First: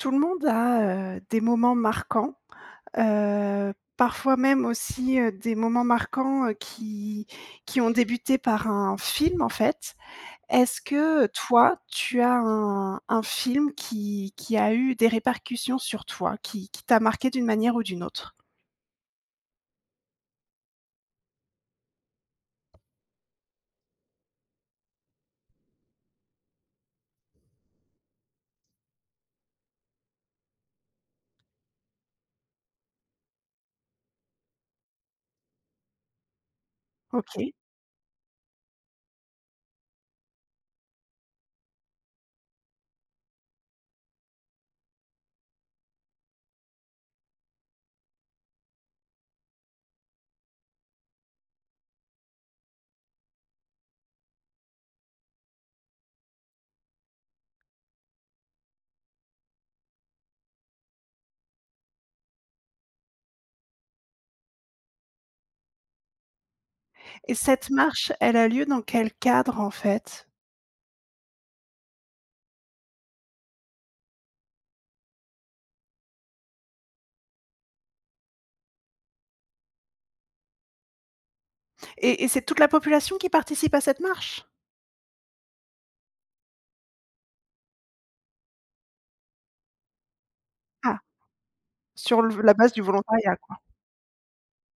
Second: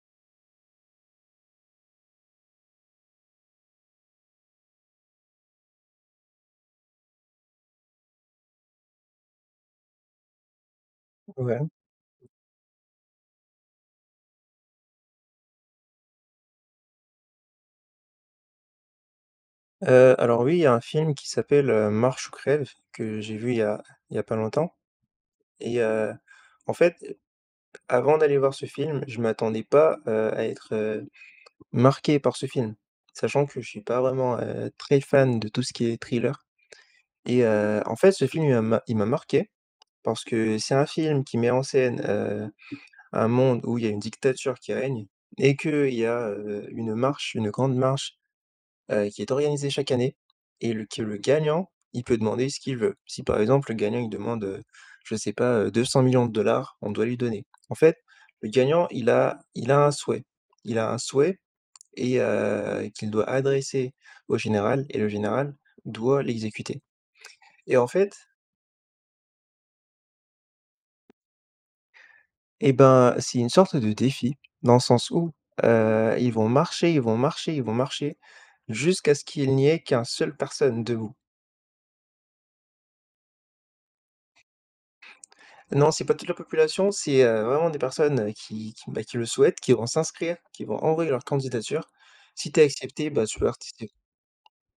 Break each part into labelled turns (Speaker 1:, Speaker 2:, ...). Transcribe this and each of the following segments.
Speaker 1: Tout le monde a, heu, des moments marquants, heu, parfois même aussi, heu, des moments marquants, heu, qui qui ont débuté par un film, en fait, est-ce que,
Speaker 2: Ouais.
Speaker 1: toi, tu as un un film qui qui a eu des répercussions sur toi, qui qui t'a marqué d'une manière ou d'une autre?
Speaker 2: Heu, alors, oui, il y a un film qui s'appelle, heu, Marche ou crève, que j'ai vu il y a il y a pas longtemps et heu, en fait, avant d'aller voir ce film je m'attendais pas, heu, à être, heu, marqué par ce film, sachant que je suis pas vraiment, heu, très fan de tout ce qui est thriller et
Speaker 1: OK.
Speaker 2: heu, en fait, ce film, il m il m'a marqué, parce que c'est un film qui met en scène, heu, un monde où il y a une dictature qui règne et qu'il y a, heu, une marche, une grande marche, heu, qui est organisée chaque année et le que le gagnant, il peut demander ce qu'il veut, si, par exemple, le gagnant, il demande, heu, je sais pas, heu, 200 000 000 de dollars, on doit lui donner, en fait, le gagnant il a il a un souhait. Il a un souhait et heu, qu'il doit adresser au général et le général doit l'exécuter
Speaker 1: Et cette
Speaker 2: et en
Speaker 1: marche,
Speaker 2: fait
Speaker 1: elle a lieu dans quel cadre, en fait?
Speaker 2: Eh ben, c'est une sorte de défi, dans le sens où, heu, ils vont marche, ils vont marcher, ils vont marcher jusqu'à ce qu'il n'y ait qu'1 seul personne debout.
Speaker 1: Et et c'est toute la population qui participe à cette marche?
Speaker 2: Non, c'est pas toute la population, c'est, heu, vraiment des personnes, heu, qui qui, bah, qui le souhaitent, qui vont s'inscrire, qui vont
Speaker 1: Ah,
Speaker 2: envoyer leur candidature,
Speaker 1: sur le v
Speaker 2: si
Speaker 1: la
Speaker 2: tu es
Speaker 1: base du
Speaker 2: accepté, bah,
Speaker 1: volontariat,
Speaker 2: tu peux
Speaker 1: quoi?
Speaker 2: partici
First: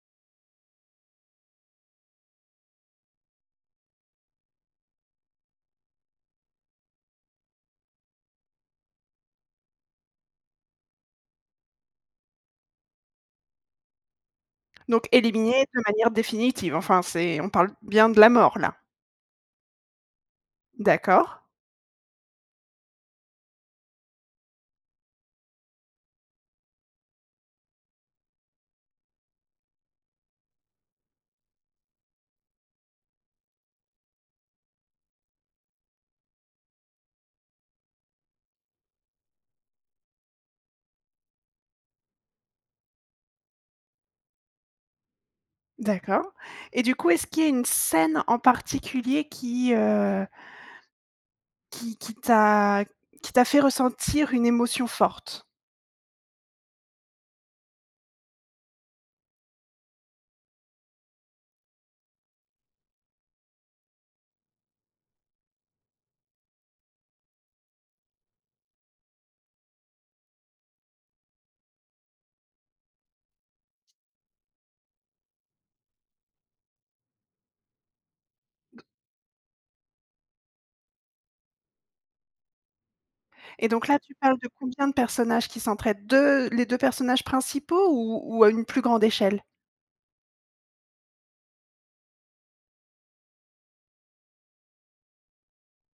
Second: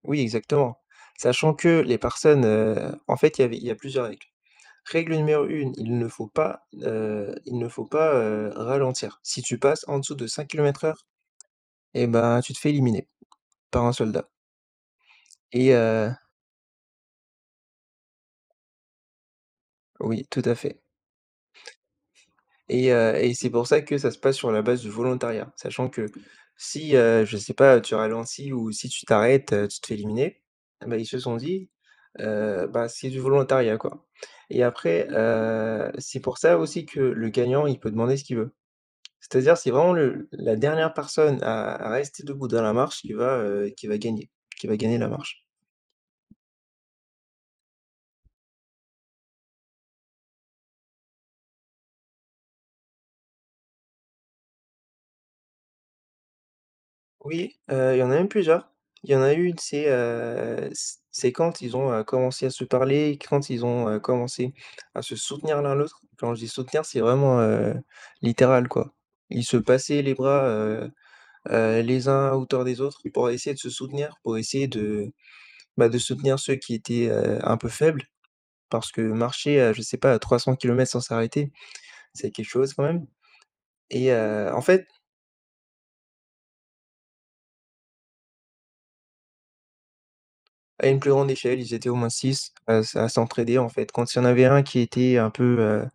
Speaker 2: oui, exactement, sachant que les personnes, heu, en fait, il y avait il y a plusieurs règles. Règle numéro 1, il ne faut pas, heu il ne faut pas, heu, ralentir, si tu passes en dessous de 5 km/h et bah, tu te fais éliminer par un soldat
Speaker 1: Donc éliminé
Speaker 2: et
Speaker 1: de manière
Speaker 2: heu
Speaker 1: définitive, enfin, c'est on parle bien de la mort, là?
Speaker 2: Oui, tout à fait.
Speaker 1: D'accord.
Speaker 2: Et heu et c'est pour ça que ça se passe sur la base du volontariat sachant que si, heu, je sais pas, tu ralentis ou si tu t'arrêtes, heu, tu te fais éliminer, ben, ils se sont dit, heu, bah, c'est du volontariat, quoi et après, heu, c'est pour ça aussi que le gagnant, il peut demander ce qu'il veut, c'est-à-dire c'est vraiment le la dernière personne à à rester debout dans la marche, qui va, heu, qui va gagner, qui va gagner la marche.
Speaker 1: D'accord et du coup, est-ce qu'il y a une scène en particulier qui, heu qui, qui t'a qui t'a fait ressentir une émotion forte?
Speaker 2: Oui, heu, il y en a même plusieurs. Il y en a une c'est, heu, c c'est quand ils ont, heu, commencé à se parler, quand ils ont, heu, commencé à se soutenir l'un, l'autre, quand je dis soutenir c'est vraiment, heu, littéral, quoi, ils se passaient les bras, heu heu, les uns à hauteur des autres pour essayer de se soutenir, pour essayer de, bah, de soutenir ceux qui étaient, heu, un peu faibles
Speaker 1: [unintelligible]
Speaker 2: parce que marcher, heu, je sais pas 300 km sans s'arrêter, c'est quelque chose quand même
Speaker 1: Et donc, là,
Speaker 2: et
Speaker 1: tu parles de
Speaker 2: heu, en
Speaker 1: combien
Speaker 2: fait
Speaker 1: de personnages qui s'entraident? 2, les 2 personnages principaux ou ou à une plus grande échelle?
Speaker 2: À une plus grande échelle, ils étaient au moins 6 à s à s'entraider, en fait, quand il y en avait un qui était un peu, heu,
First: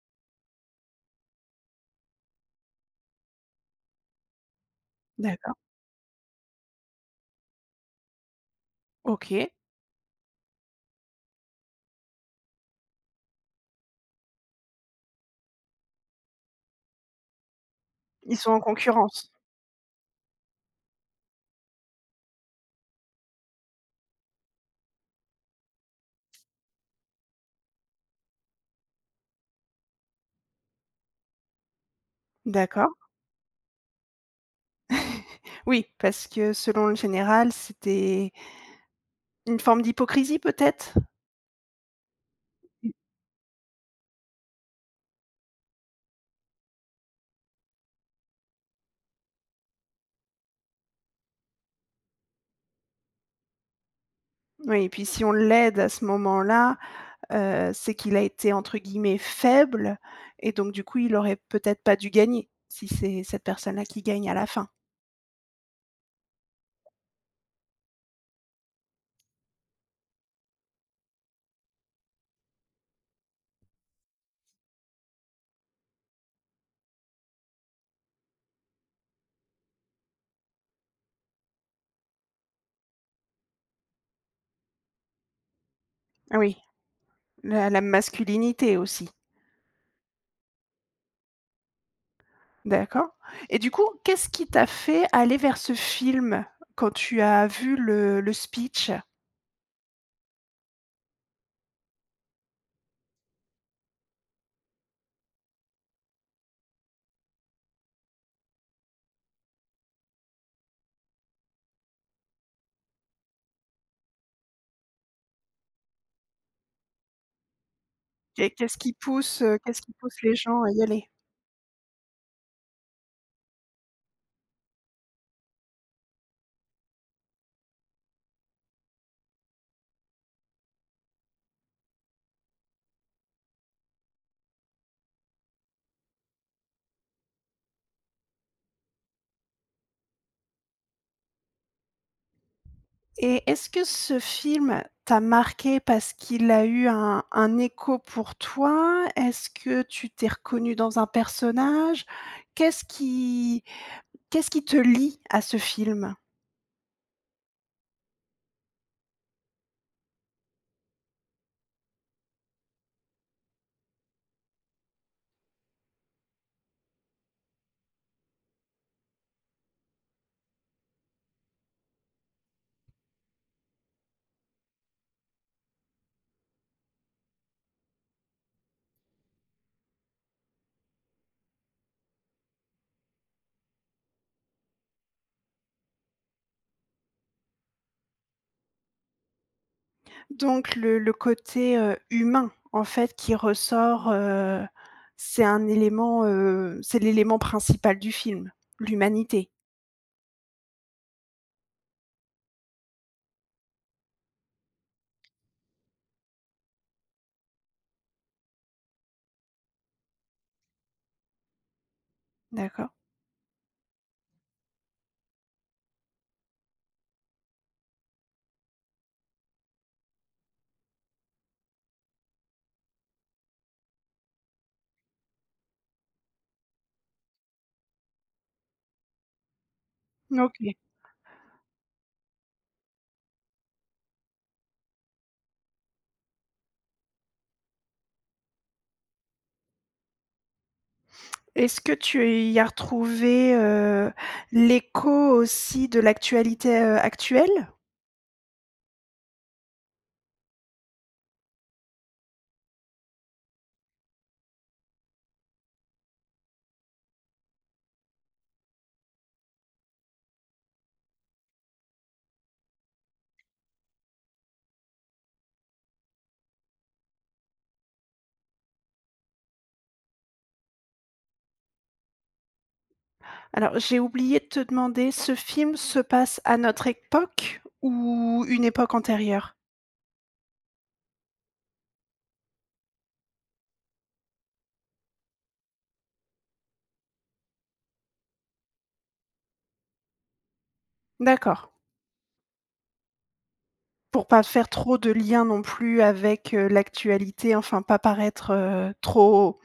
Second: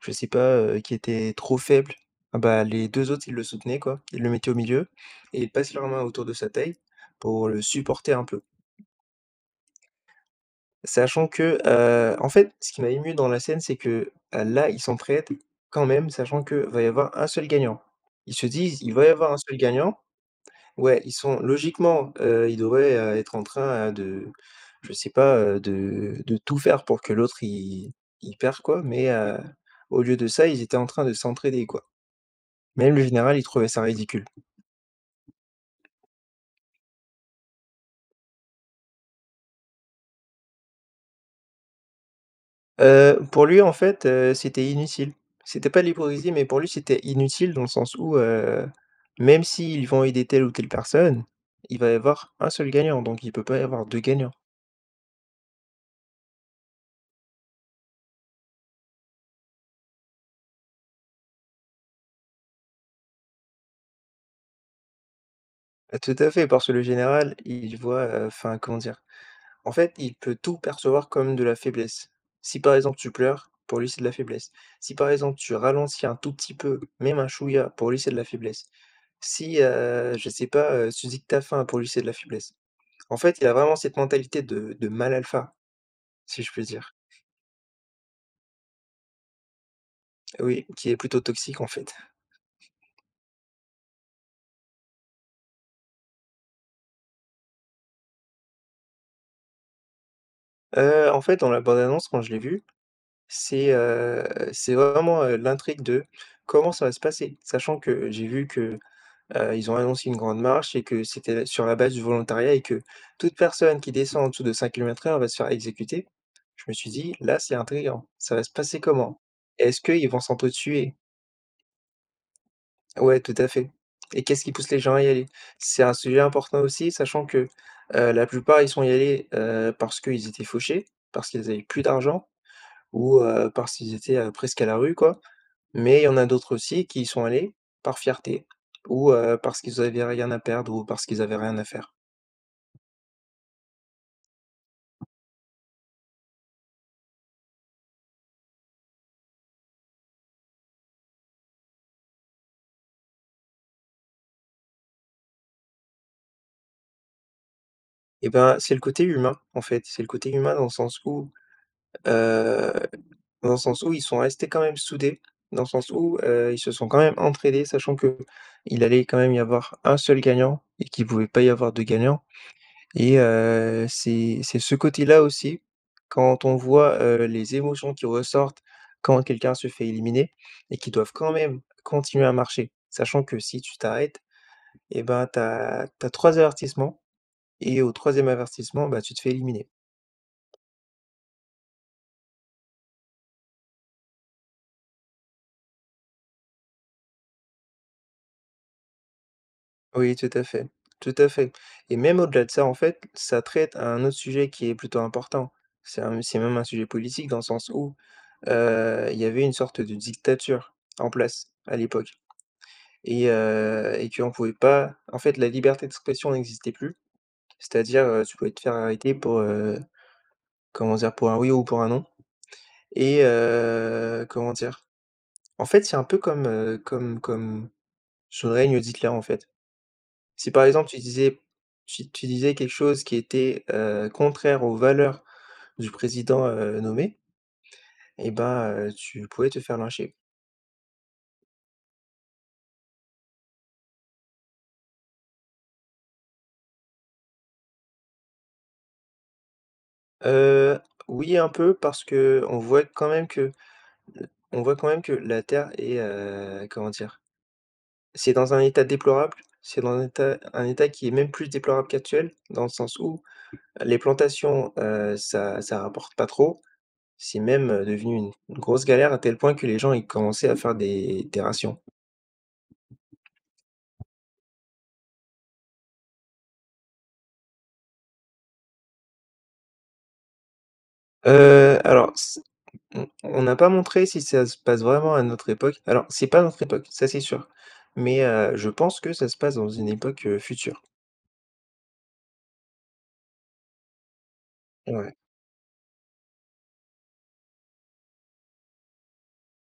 Speaker 2: je sais pas, heu, qui était trop faible, eh bah, les 2 autres, ils le soutenaient, quoi. IIs le mettaient au milieu et ils
Speaker 1: D'accord.
Speaker 2: passent leur main autour de sa taille, pour le supporter un peu
Speaker 1: OK.
Speaker 2: sachant que, heu, en fait, ce qui m'a ému dans la scène c'est que, là, ils s'entraident quand même sachant qu'il va y avoir 1 seul gagnant. Ils
Speaker 1: Ils
Speaker 2: se
Speaker 1: sont en
Speaker 2: disent: «Il va y
Speaker 1: concurrence?
Speaker 2: avoir 1 seul gagnant» ouais, ils sont logiquement, heu, ils devraient, heu, être en train, heu, de je sais pas, heu, de de tout faire pour que l'autre, il il perd, quoi mais heu, au lieu de ça, ils étaient en train de s'entraider, quoi, même
Speaker 1: D'accord.
Speaker 2: le général, il trouvait ça ridicule.
Speaker 1: Oui, parce que selon le général, c'était une forme d'hypocrisie peut-être? Mmh.
Speaker 2: Heu, pour lui, en fait, heu, c'était inutile. C'était pas de l'hypocrisie mais pour lui c'était inutile dans le sens où, heu, même s'ils vont aider telle ou telle personne, il va y avoir 1 seul gagnant donc il peut pas y avoir 2 gagnants.
Speaker 1: Oui et puis si on l'aide à ce moment-là, heu, c'est qu'il a été entre guillemets «faible» et donc, du coup, il aurait peut-être pas dû gagner, si c'est cette personne-là qui gagne à la fin?
Speaker 2: Heu, tout à fait parce que le général il voit, heu enfin, comment dire? En fait il peut tout percevoir comme de la faiblesse. Si par exemple tu pleures, pour lui c'est de la faiblesse. Si par exemple tu ralentis un tout petit peu, même un chouïa, pour lui c'est de la faiblesse. Si, heu, je sais pas, heu, tu dis que tu as faim, pour lui c'est de la faiblesse. En fait, il y a vraiment cette mentalité de de mâle alpha.
Speaker 1: Ah
Speaker 2: Si je
Speaker 1: oui?
Speaker 2: puis dire.
Speaker 1: Mais à la masculinité aussi.
Speaker 2: Oui, qui est plutôt toxique en fait.
Speaker 1: D'accord, et du coup, qu'est-ce qui t'a fait aller vers ce film quand tu as vu le le speech?
Speaker 2: Heu, en fait dans la bande-annonce quand je l'ai vue, c'est, heu, c'est vraiment, heu, l'intrigue de comment ça va se passer? Sachant que j'ai vu que, heu, ils ont annoncé une grande marche et que c'était sur la base du volontariat, et que toute personne qui descend en dessous de 5 kilomètres heure va se faire exécuter. Je me suis dit: «Là c'est intriguant. Ça va se
Speaker 1: Et qu'est-ce
Speaker 2: passer
Speaker 1: qui
Speaker 2: comment?
Speaker 1: pousse, heu,
Speaker 2: Est-ce
Speaker 1: qu'est-ce qui
Speaker 2: qu'ils vont
Speaker 1: pousse les gens à y
Speaker 2: s'entretuer?»
Speaker 1: aller?
Speaker 2: Ouais, tout à fait, et qu'est-ce qui pousse les gens à y aller? C'est un sujet important aussi sachant que, heu, la plupart ils sont y allés, heu, parce qu'ils étaient fauchés, parce qu'ils avaient plus d'argent ou, heu, parce qu'ils étaient, heu, presque à la rue quoi. Mais il y en a d'autres aussi qui y sont allés par fierté ou, heu, parce qu'ils avaient rien à perdre ou parce qu'ils avaient rien à faire.
Speaker 1: Et est-ce que ce film t'a marqué parce qu'il a eu un un écho pour toi? Est-ce que tu t'es reconnu dans un personnage? Qu'est-ce qui qu'est-ce qui te lie à ce film?
Speaker 2: Et ben, c'est le côté humain, en fait, c'est le côté humain dans le sens où, heu, dans le sens où ils sont restés quand même soudés. Dans le sens où, heu, ils se sont quand même entraidés, sachant qu'il allait quand même y avoir 1 seul gagnant et qu'il pouvait pas y avoir 2 gagnants, et heu, c'est c'est ce côté-là aussi quand on voit, heu, les émotions qui ressortent quand quelqu'un se fait éliminer et qu'ils doivent quand même continuer à marcher. Sachant que si tu t'arrêtes, et ben tu as tu as 3 avertissements et au 3e avertissement, bah, tu te fais éliminer.
Speaker 1: Donc le le côté, heu, humain en fait qui ressort, heu, c'est un élément, heu c'est l'élément principal du film, l'humanité?
Speaker 2: Oui, tout à fait, tout à fait et même au-delà de ça, en fait, ça traite à un autre sujet qui est plutôt important. C'est un c'est même un sujet politique dans le sens où, heu, il y avait une sorte de dictature en place à l'époque
Speaker 1: D'accord.
Speaker 2: et heu, et qu'on pouvait pas en fait, la liberté d'expression n'existait plus. C'est-à-dire, heu, tu pouvais te faire arrêter pour, heu, comment dire? Pour un oui ou pour un non et heu, comment dire? En fait, c'est un peu comme, heu, comme comme sous le règne d'Hitler, en fait,
Speaker 1: Mmh
Speaker 2: si, par
Speaker 1: OK.
Speaker 2: exemple, tu disais si tu disais quelque chose qui était, heu, contraire aux valeurs du président, heu, nommé eh ben, heu, tu pouvais te faire lyncher.
Speaker 1: Est-ce que tu y as retrouvé, heu, l'écho aussi de l'actualité, heu, actuelle?
Speaker 2: Heu, oui, un peu, parce qu'on voit quand même que l on voit quand même que la terre est, heu, comment dire, c'est dans un état déplorable. C'est dans un état un état qui est même plus déplorable qu'actuel dans le sens où les plantations, heu, ça ça rapporte pas trop, c'est même, heu, devenu une grosse galère à tel point que, les gens, ils commençaient à faire des des rations.
Speaker 1: Alors, j'ai oublié de te demander, ce film se passe à notre époque ou une époque antérieure?
Speaker 2: Heu, alors c on on a pas montré si ça se passe vraiment à notre époque. Alors c'est pas notre époque, ça c'est sûr mais heu, je pense que ça se passe dans une époque, heu, future.
Speaker 1: D'accord. Pour pas faire trop de
Speaker 2: Ouais.
Speaker 1: liens non plus avec, heu, l'actualité, enfin pas paraître, heu, trop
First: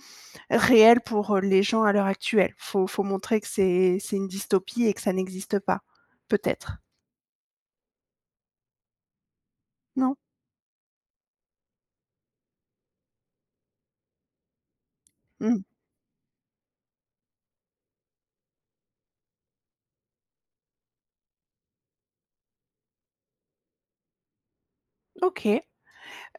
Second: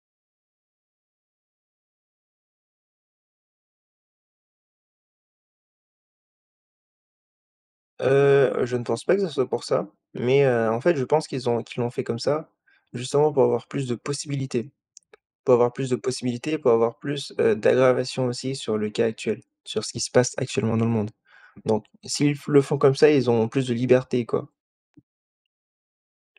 Speaker 1: réel pour, heu, les gens à l'heure actuelle. Il faut faut montrer que c'est c'est une dystopie et que ça n'existe pas, peut-être?
Speaker 2: Heu, je ne pense pas que ça soit pour ça,
Speaker 1: Non?
Speaker 2: mais heu, en fait je pense qu'ils ont qu'ils l'ont fait comme ça justement pour avoir plus de possibilités. Pour
Speaker 1: Mmh.
Speaker 2: avoir plus de possibilités, pour avoir plus, heu, d'aggravation aussi sur le cas actuel, sur ce qui se passe actuellement dans le monde, donc s'ils flo le font comme ça ils ont plus de liberté quoi.
Speaker 1: OK.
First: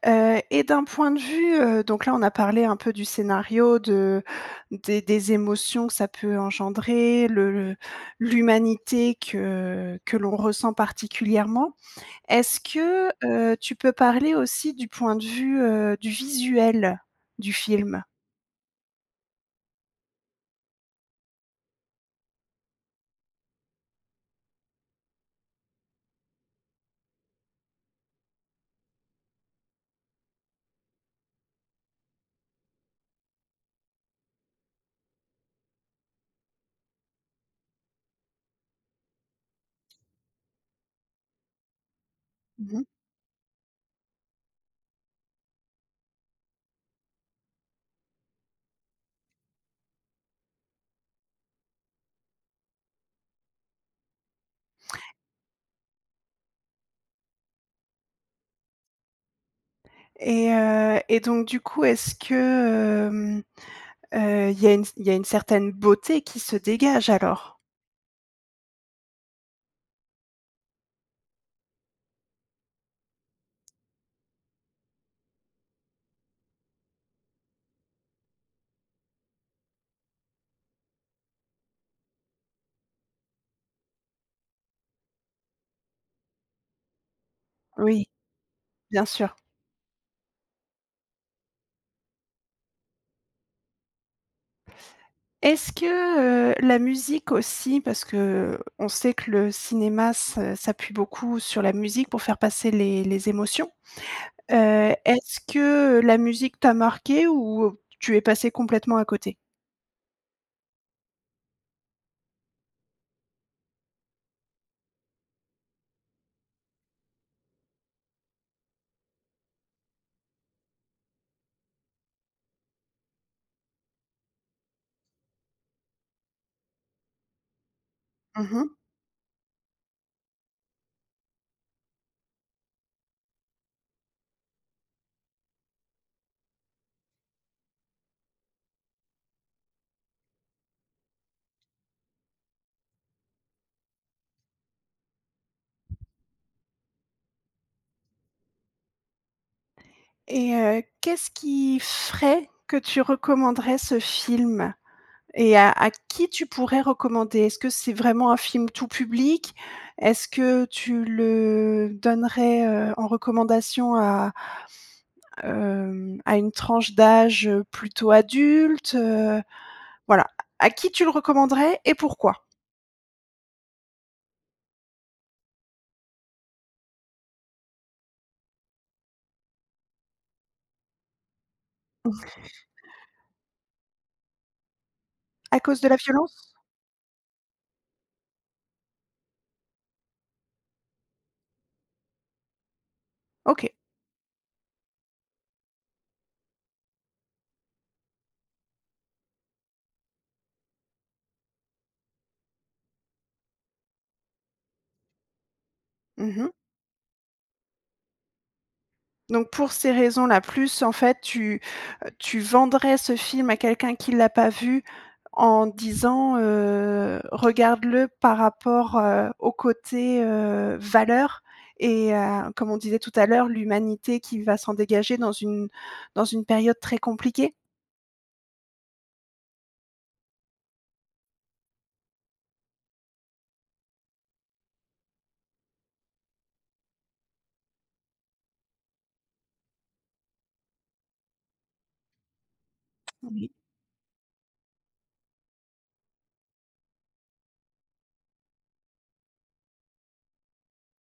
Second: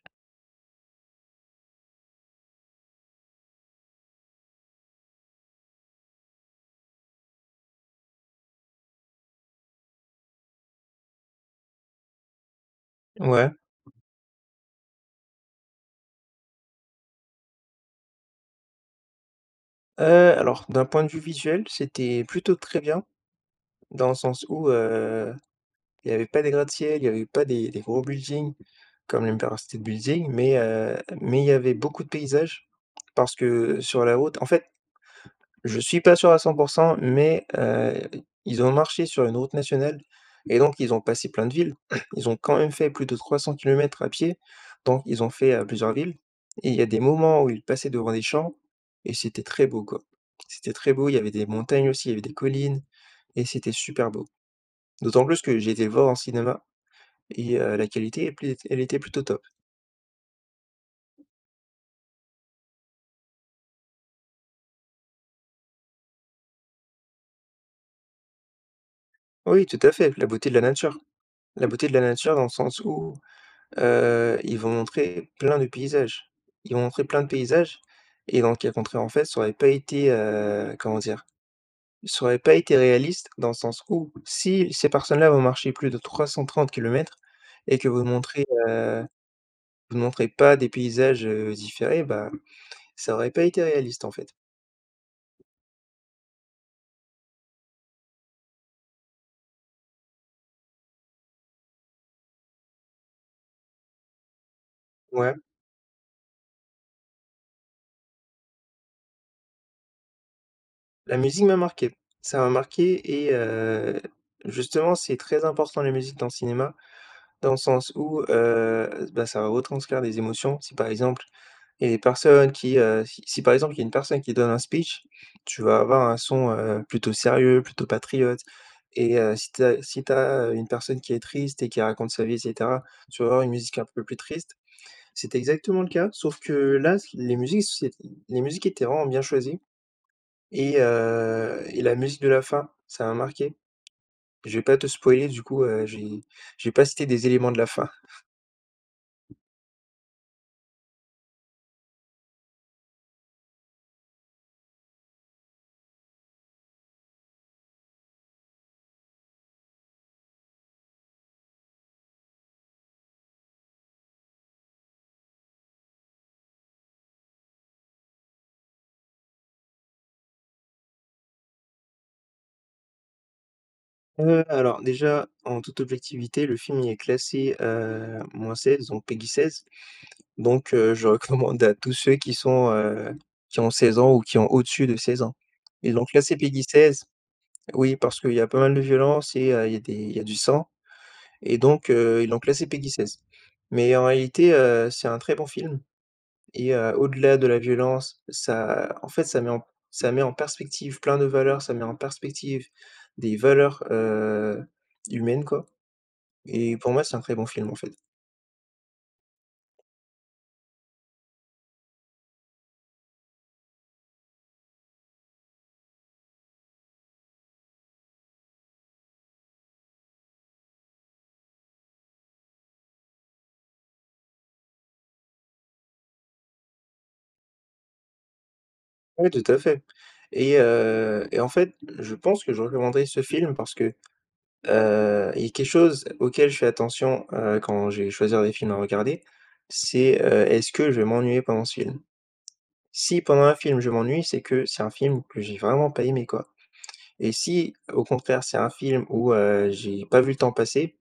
Speaker 1: Heu et d'un point de vue, heu, donc là, on a parlé un peu du scénario de des des émotions que ça peut engendrer, le le l'humanité que que l'on ressent particulièrement. Est-ce que,
Speaker 2: Ouais.
Speaker 1: heu, tu peux parler aussi du point de vue, heu, du visuel du film?
Speaker 2: Heu, alors d'un point de vue visuel, c'était plutôt très bien, dans le sens où, heu, il y avait pas des gratte-ciel, il y avait pas des des gros buildings comme l'Empire State Building mais heu, mais il y avait beaucoup de paysages. Parce que, heu, sur la route, en fait, je suis pas sûr à 100 % mais heu, ils ont marché sur une route nationale et donc ils ont passé plein de villes. Ils ont quand même
Speaker 1: Mmh mh.
Speaker 2: fait plus de 300 km à pied, donc ils ont fait, heu, plusieurs villes et il y a des moments où ils passaient devant des champs et c'était très beau quoi. C'était très beau, il y avait des montagnes aussi, il y avait des collines et c'était super beau. D'autant plus que j'ai été le voir en cinéma et heu, la qualité est plu elle était plutôt top.
Speaker 1: Et heu et donc, du coup, est-ce que, hem, heu, il y a une il y a une certaine beauté qui se dégage alors?
Speaker 2: Oui, tout à fait, la beauté de la nature. La beauté de la nature dans le sens où, heu, ils vont montrer plein de paysages. Ils vont montrer plein de paysages et dans le cas contraire, en fait, ça aurait pas été, heu, comment dire? Ça aurait pas été réaliste dans le sens où si ces personnes-là vont marcher plus de 330 km et que vous
Speaker 1: Oui.
Speaker 2: montrez,
Speaker 1: Bien
Speaker 2: heu,
Speaker 1: sûr.
Speaker 2: vous ne montrez pas des paysages, heu, différés, bah, ça aurait pas été réaliste, en fait.
Speaker 1: Est-ce que, heu, la musique aussi? Parce que, heu, on sait que le cinéma s'a s'appuie beaucoup sur la musique pour faire passer les les émotions. Heu,
Speaker 2: Ouais.
Speaker 1: est-ce que, heu, la musique t'a marqué? Ou tu es passé complètement à côté?
Speaker 2: La musique m'a marqué. Ça m'a marqué et heu, justement, c'est très important la musique dans le cinéma dans le sens où, heu, bah, ça va retranscrire des émotions. Si, par exemple, il y a les personnes qui, heu, si si, par exemple, il y a une personne qui donne un speech, tu vas avoir un son, heu, plutôt sérieux, plutôt patriote
Speaker 1: Mmh mh.
Speaker 2: et heu, si tu as si tu as, heu, une personne qui est triste et qui raconte sa vie et cetera, tu vas avoir une musique un peu plus triste. C'était exactement le cas sauf que là ce qui les musiques s les musiques étaient vraiment bien choisies et heu et la musique de la fin, ça m'a marqué. Je vais pas te spoiler du coup, heu, j'ai je vais pas citer des éléments de la fin.
Speaker 1: Et heu, qu'est-ce qui ferait que tu recommanderais ce film? Et à à qui tu pourrais recommander? Est-ce que c'est vraiment un film tout public? Est-ce que tu le donnerais, heu, en recommandation à, hem, à une tranche d'âge, heu, plutôt adulte, heu, voilà, à à qui tu le recommanderais et pourquoi?
Speaker 2: Heu, alors, déjà en toute objectivité, le film il est classé, heu, -16 donc PEGI 16 donc heu, je recommande à tous ceux qui sont, heu, qui ont 16 ans ou qui ont au-dessus de 16 ans
Speaker 1: À cause de
Speaker 2: et
Speaker 1: la
Speaker 2: donc là c'est
Speaker 1: violence?
Speaker 2: PEGI 16 oui parce qu'il y a pas mal de violence et heu, il y a des il y a du sang et donc heu, ils l'ont classé PEGI 16.
Speaker 1: OK.
Speaker 2: Mais en réalité, heu, c'est un très bon film et heu, au-delà de la violence ça en fait, ça met en ça met en perspective plein de valeurs, ça met en perspective des valeurs, heu, humaines quoi
Speaker 1: Mmh mh.
Speaker 2: et pour moi c'est un très bon film, en fait.
Speaker 1: Donc pour ces raisons-là plus en fait, heu, tu tu vendrais ce film à quelqu'un qui l'a pas vu en disant, heu,: «Regarde-le par rapport, heu, au côté, heu, valeur» et à comme on disait tout à l'heure, l'humanité qui va s'en dégager dans une dans une période très compliquée?
Speaker 2: Ouais, tout à fait et heu et en fait je pense que je recommanderais ce film parce que, heu, il y a quelque chose auquel je fais attention, heu, quand je vais choisir des films à regarder. C'est, heu, est-ce que je vais m'ennuyer pendant ce film? Si pendant
Speaker 1: Oui.
Speaker 2: un film je m'ennuie, c'est que c'est un film que j'ai vraiment pas aimé quoi et si, au contraire, c'est un film où, heu, j'ai pas vu le temps passer,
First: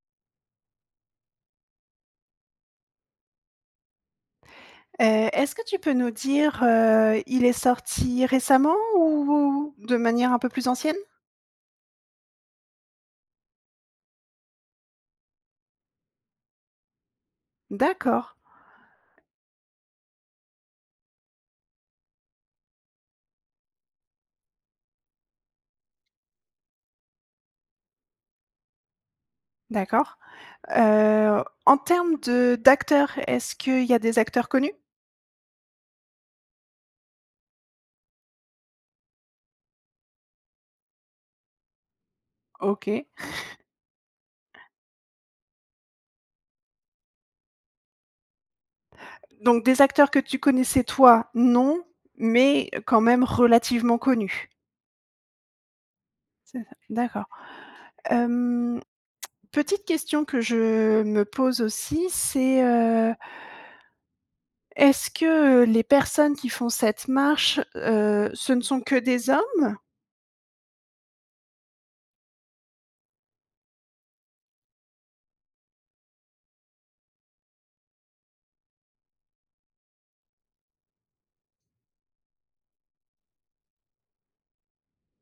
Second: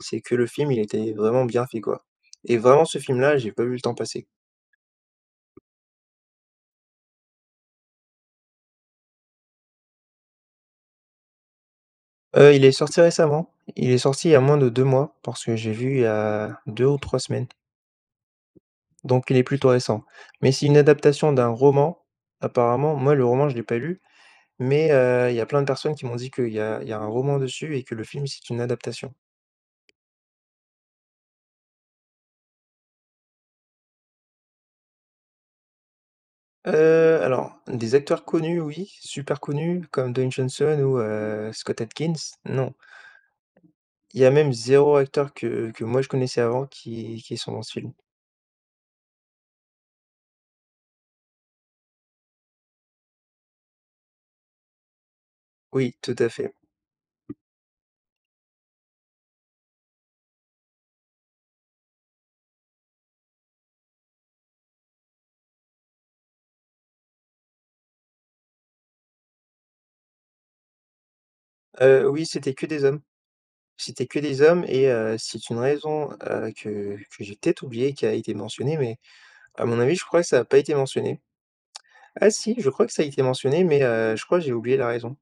Speaker 2: c'est que le film, il était vraiment bien fait, quoi et vraiment ce film-là, j'ai pas vu le temps passer.
Speaker 1: Heu, est-ce que tu peux nous dire, heu, il est sorti récemment? Ou de manière un peu plus ancienne?
Speaker 2: Heu, il est sorti récemment. Il est sorti il y a moins de 2 mois. Parce que j'ai vu il y a 2 ou 3 semaines.
Speaker 1: D'accord.
Speaker 2: Donc il est plutôt récent. Mais c'est une adaptation d'un roman apparemment. Moi le roman, je l'ai pas lu mais heu, il y a plein de personnes qui m'ont dit que, heu, il y a il y a un roman dessus et que le film c'est une adaptation.
Speaker 1: D'accord. Heu, en termes de d'acteurs, est-ce qu'il y a des acteurs connus?
Speaker 2: Heu, alors des acteurs connus, oui. Super connus comme Don Johnson ou heu, Scott Atkins non.
Speaker 1: OK.
Speaker 2: Il y a même 0 acteur que, heu, que moi je connaissais avant qui qui sont dans ce film.
Speaker 1: Donc des acteurs que tu connaissais toi, non, mais heu, quand même relativement connus?
Speaker 2: Oui tout à fait.
Speaker 1: C'est ça. D'accord. Hem, petite question que je me pose aussi, c'est, heu est-ce que, heu, les personnes qui font cette marche heu, ce ne sont que des hommes?
Speaker 2: Heu, oui c'était que des hommes, c'était que des hommes et, heu, c'est une raison, heu, que que j'ai peut-être oubliée qui a été mentionnée mais à mon avis, je crois que ça a pas été mentionné. Ah si, je crois que ça a été mentionné mais, heu, je crois j'ai oublié la raison.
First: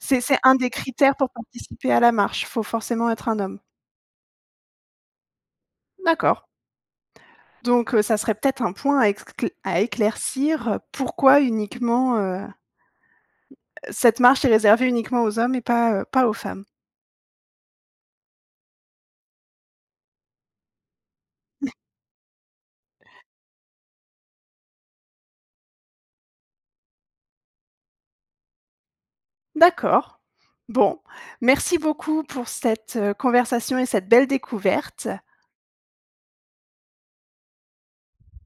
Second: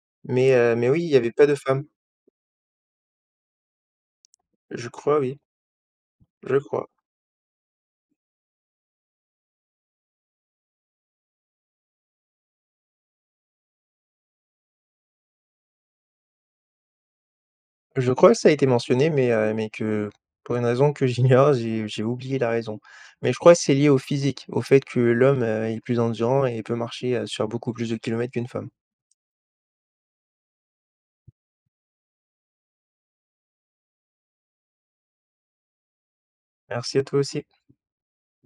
Speaker 1: C'est c'est un
Speaker 2: Mais,
Speaker 1: des
Speaker 2: heu, mais oui il
Speaker 1: critères
Speaker 2: y
Speaker 1: pour
Speaker 2: avait pas de femme.
Speaker 1: participer à la marche, il faut forcément être un homme?
Speaker 2: Je crois oui.
Speaker 1: D'accord.
Speaker 2: Je crois.
Speaker 1: Donc, heu, ça serait peut-être un point à écll à éclaircir heu, pourquoi uniquement, heu, cette marche est réservée uniquement aux hommes et pas, heu, pas aux femmes?
Speaker 2: Je crois que ça a été mentionné mais, heu, mais que pour une raison que j'ignore j'ai j'ai oublié la raison, mais je crois c'est lié au physique au fait que l'homme, heu, est plus endurant et il peut, heu, marcher sur beaucoup plus de kilomètres qu'une femme.
Speaker 1: D'accord. Bon, merci beaucoup pour cette, heu, conversation et cette belle découverte.
Speaker 2: Merci à toi aussi.